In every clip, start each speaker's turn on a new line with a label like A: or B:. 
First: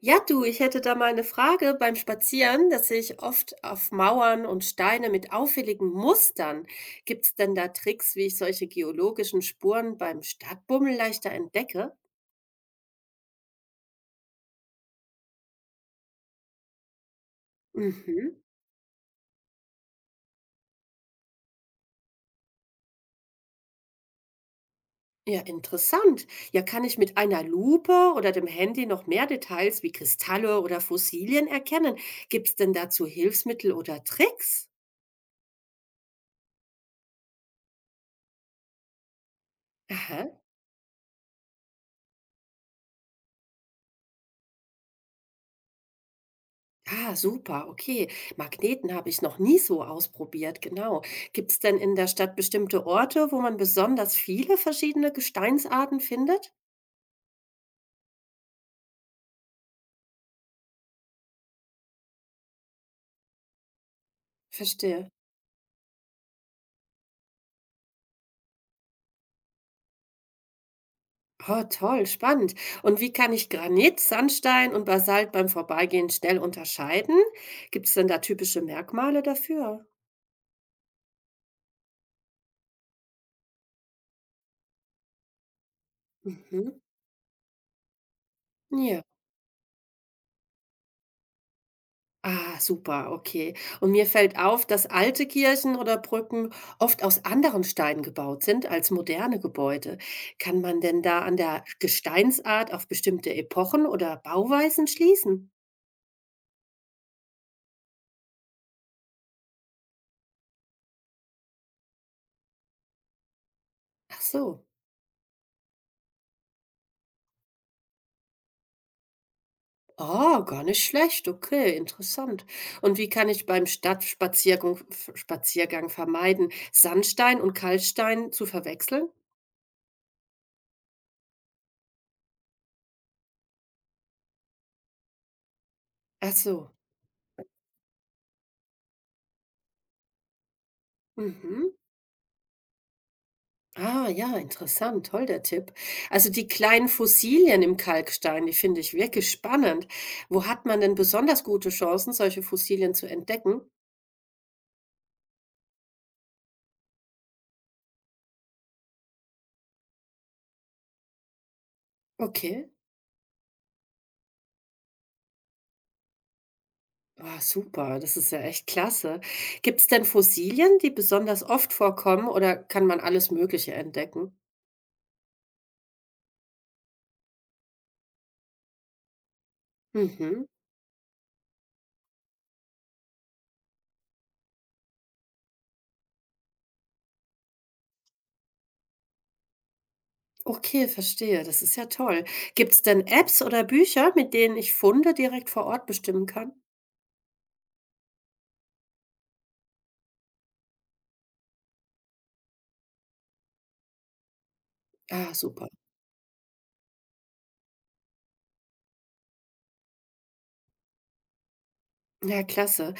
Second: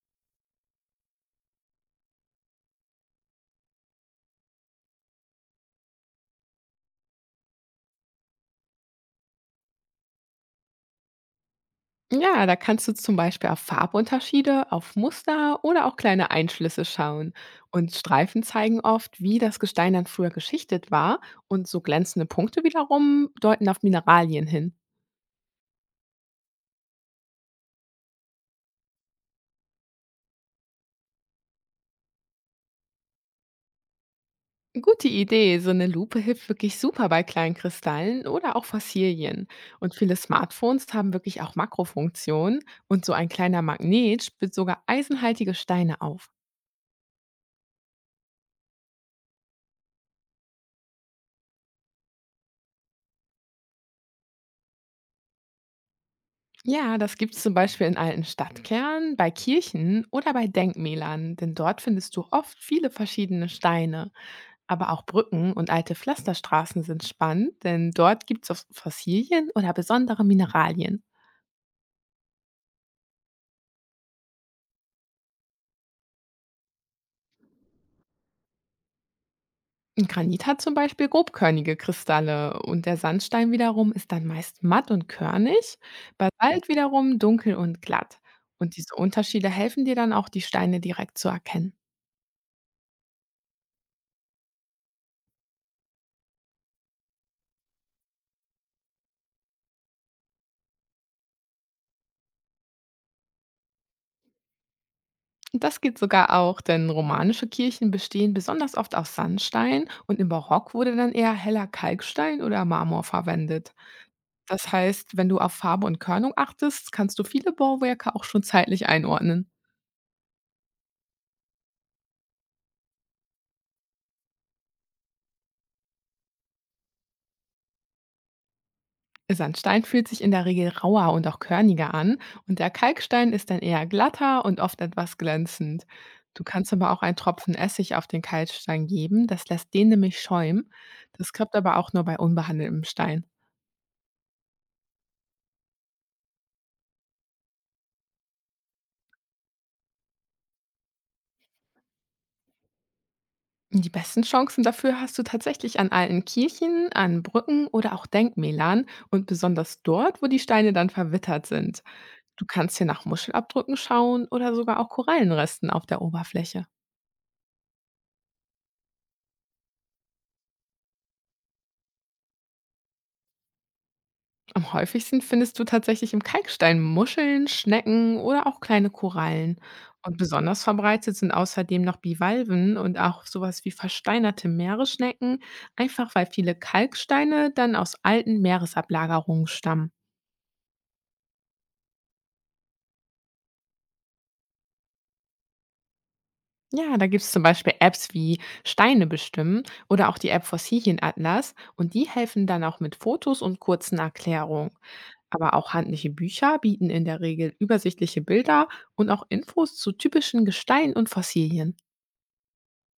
A: Ja, du, ich hätte da mal eine Frage beim Spazieren, da sehe ich oft auf Mauern und Steine mit auffälligen Mustern. Gibt's denn da Tricks, wie ich solche geologischen Spuren beim Stadtbummel leichter entdecke?
B: Ja, da kannst du zum Beispiel auf Farbunterschiede, auf Muster oder auch kleine Einschlüsse schauen. Und
A: Mhm.
B: Streifen zeigen oft, wie das Gestein dann früher geschichtet war. Und so glänzende Punkte wiederum deuten auf Mineralien hin.
A: Ja, interessant. Ja, kann ich mit einer Lupe oder dem Handy noch mehr Details wie Kristalle oder Fossilien erkennen? Gibt's denn dazu Hilfsmittel oder Tricks?
B: Gute Idee, so eine Lupe hilft wirklich super bei kleinen Kristallen oder auch Fossilien. Und viele
A: Aha.
B: Smartphones haben wirklich auch Makrofunktionen und so ein kleiner Magnet spitzt sogar eisenhaltige Steine auf.
A: Ah, super, okay. Magneten habe ich noch nie so ausprobiert, genau. Gibt es denn in der Stadt bestimmte Orte, wo man besonders viele verschiedene Gesteinsarten findet?
B: Ja, das gibt es zum Beispiel in alten Stadtkernen, bei Kirchen oder bei Denkmälern, denn dort findest du oft viele verschiedene Steine. Aber auch
A: Verstehe.
B: Brücken und alte Pflasterstraßen sind spannend, denn dort gibt es Fossilien oder besondere Mineralien.
A: Oh, toll, spannend. Und wie kann ich Granit, Sandstein und Basalt beim Vorbeigehen schnell unterscheiden? Gibt es denn da typische Merkmale dafür?
B: Ein Granit hat zum Beispiel grobkörnige Kristalle und der Sandstein wiederum ist dann meist matt und körnig, Basalt
A: Mhm.
B: wiederum dunkel und glatt. Und diese
A: Ja.
B: Unterschiede helfen dir dann auch, die Steine direkt zu erkennen.
A: Ah, super, okay. Und mir fällt auf, dass alte Kirchen oder Brücken oft aus anderen Steinen gebaut sind als moderne Gebäude. Kann man denn da an der Gesteinsart auf bestimmte Epochen oder Bauweisen schließen?
B: Das geht sogar auch, denn romanische Kirchen bestehen besonders oft aus Sandstein und im Barock wurde dann eher heller Kalkstein oder Marmor verwendet.
A: Ach so.
B: Das heißt, wenn du auf Farbe und Körnung achtest, kannst du viele Bauwerke auch schon zeitlich einordnen.
A: Oh, gar nicht schlecht. Okay, interessant. Und wie kann ich beim Stadtspaziergang Spaziergang vermeiden, Sandstein und Kalkstein zu verwechseln?
B: Sandstein fühlt sich in der Regel rauer und auch körniger an und der Kalkstein ist dann eher glatter und oft etwas glänzend.
A: Ach
B: Du kannst
A: so.
B: aber auch einen Tropfen Essig auf den Kalkstein geben, das lässt den nämlich schäumen. Das klappt
A: Mhm.
B: aber auch nur bei unbehandeltem Stein.
A: Ah, ja, interessant. Toll, der Tipp. Also die kleinen Fossilien im Kalkstein, die finde ich wirklich spannend. Wo hat man denn besonders gute Chancen, solche Fossilien zu entdecken?
B: Die besten Chancen dafür hast du tatsächlich an alten Kirchen, an Brücken oder auch Denkmälern und besonders dort, wo die Steine dann verwittert sind. Du
A: Okay.
B: kannst hier nach Muschelabdrücken schauen oder sogar auch Korallenresten auf der Oberfläche.
A: Ah, super, das ist ja echt klasse. Gibt es denn Fossilien, die besonders oft vorkommen oder kann man alles Mögliche entdecken?
B: Am häufigsten findest du tatsächlich im Kalkstein Muscheln, Schnecken oder auch kleine Korallen. Und
A: Mhm.
B: besonders verbreitet sind außerdem noch Bivalven und auch sowas wie versteinerte Meeresschnecken, einfach weil viele Kalksteine dann aus alten Meeresablagerungen stammen.
A: Okay, verstehe. Das ist ja toll. Gibt es denn Apps oder Bücher, mit denen ich Funde direkt vor Ort bestimmen kann?
B: Ja, da gibt's zum Beispiel Apps wie Steine bestimmen oder auch die App Fossilienatlas und die helfen dann auch mit Fotos und kurzen Erklärungen.
A: Ah,
B: Aber
A: super.
B: auch handliche Bücher bieten in der Regel übersichtliche Bilder und auch Infos zu typischen Gesteinen und Fossilien.
A: Ja, klasse.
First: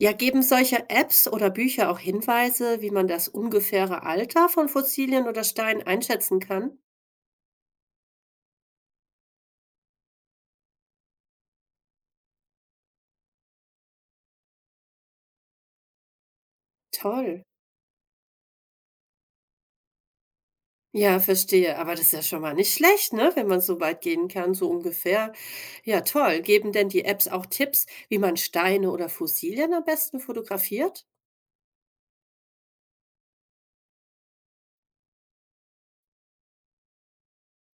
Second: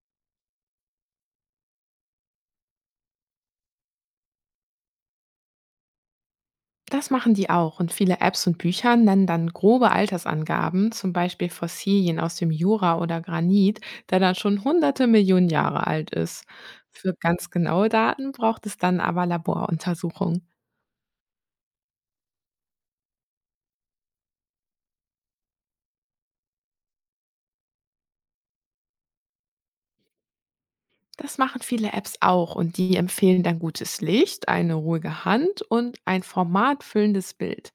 A: Ja, geben solche Apps oder Bücher auch Hinweise, wie man das ungefähre Alter von Fossilien oder Steinen einschätzen kann?
B: Das machen die auch und viele Apps und Bücher nennen dann grobe Altersangaben, zum Beispiel Fossilien aus dem Jura oder Granit, der dann schon hunderte Millionen Jahre alt ist. Für
A: Toll.
B: ganz genaue Daten braucht es dann aber Laboruntersuchungen.
A: Ja, verstehe. Aber das ist ja schon mal nicht schlecht, ne? Wenn man so weit gehen kann, so ungefähr. Ja, toll. Geben denn die Apps auch Tipps, wie man Steine oder Fossilien am besten fotografiert?
B: Das machen viele Apps auch und die empfehlen dann gutes Licht, eine ruhige Hand und ein formatfüllendes Bild.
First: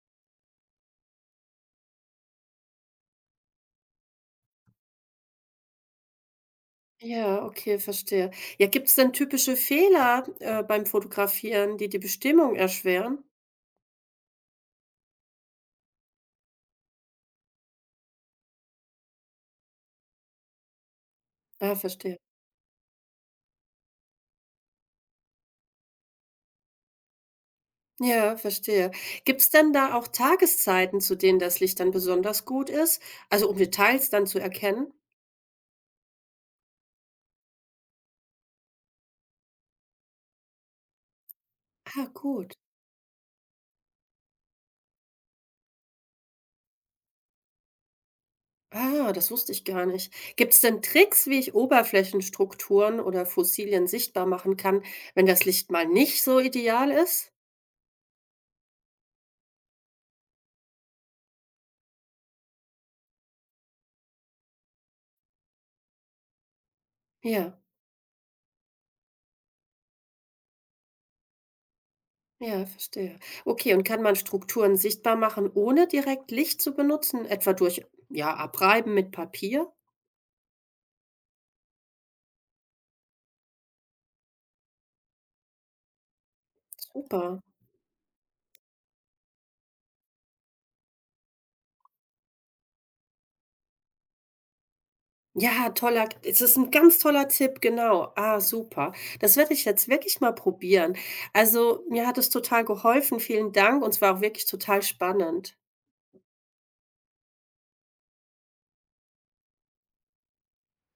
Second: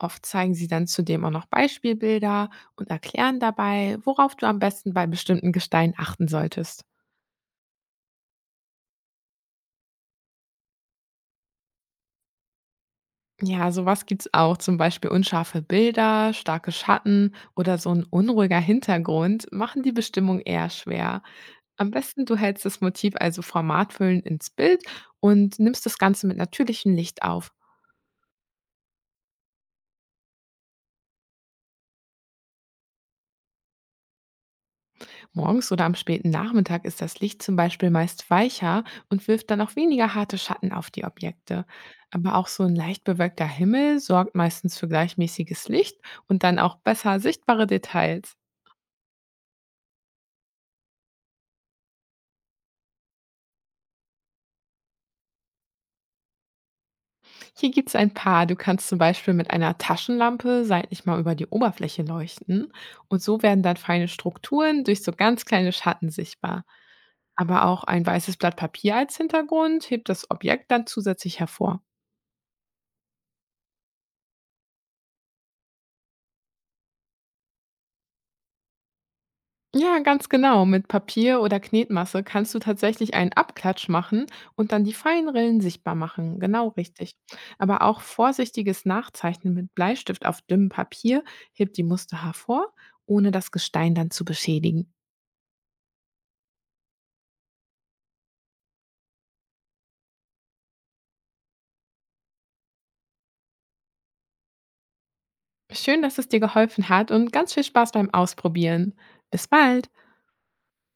B: Oft zeigen sie dann zudem auch noch Beispielbilder und erklären dabei, worauf du am besten bei bestimmten Gesteinen achten solltest.
A: Ja, okay, verstehe. Ja, gibt es denn typische Fehler, beim Fotografieren, die die Bestimmung erschweren?
B: Ja, sowas gibt's auch, zum Beispiel unscharfe Bilder, starke Schatten oder so ein unruhiger Hintergrund machen die Bestimmung eher schwer.
A: Ah,
B: Am
A: verstehe.
B: besten du hältst das Motiv also formatfüllend ins Bild und nimmst das Ganze mit natürlichem Licht auf.
A: Ja, verstehe. Gibt's denn da auch Tageszeiten, zu denen das Licht dann besonders gut ist? Also, um Details dann zu erkennen?
B: Morgens oder am späten Nachmittag ist das Licht zum Beispiel meist weicher und wirft dann auch weniger harte Schatten auf die Objekte.
A: Ah,
B: Aber auch
A: gut.
B: so ein leicht bewölkter Himmel sorgt meistens für gleichmäßiges Licht und dann auch besser sichtbare Details.
A: Ah, das wusste ich gar nicht. Gibt's denn Tricks, wie ich Oberflächenstrukturen oder Fossilien sichtbar machen kann, wenn das Licht mal nicht so ideal ist?
B: Hier gibt es ein paar. Du kannst zum Beispiel mit einer Taschenlampe seitlich mal über die Oberfläche leuchten und so werden dann feine Strukturen durch so ganz kleine Schatten sichtbar.
A: Ja,
B: Aber auch ein weißes Blatt Papier als Hintergrund hebt das Objekt dann zusätzlich hervor.
A: ja, verstehe. Okay, und kann man Strukturen sichtbar machen, ohne direkt Licht zu benutzen, etwa durch, ja, Abreiben mit Papier?
B: Ja, ganz genau. Mit Papier oder Knetmasse kannst du tatsächlich einen Abklatsch machen und dann die feinen Rillen sichtbar machen. Genau richtig.
A: Super.
B: Aber auch vorsichtiges Nachzeichnen mit Bleistift auf dünnem Papier hebt die Muster hervor, ohne das Gestein dann zu beschädigen.
A: Ja, toller es ist ein ganz toller Tipp, genau. Ah, super. Das werde ich jetzt wirklich mal probieren. Also, mir hat es total geholfen. Vielen Dank und es war auch wirklich total spannend.
B: Schön, dass es dir geholfen hat und ganz viel Spaß beim Ausprobieren. Bis bald!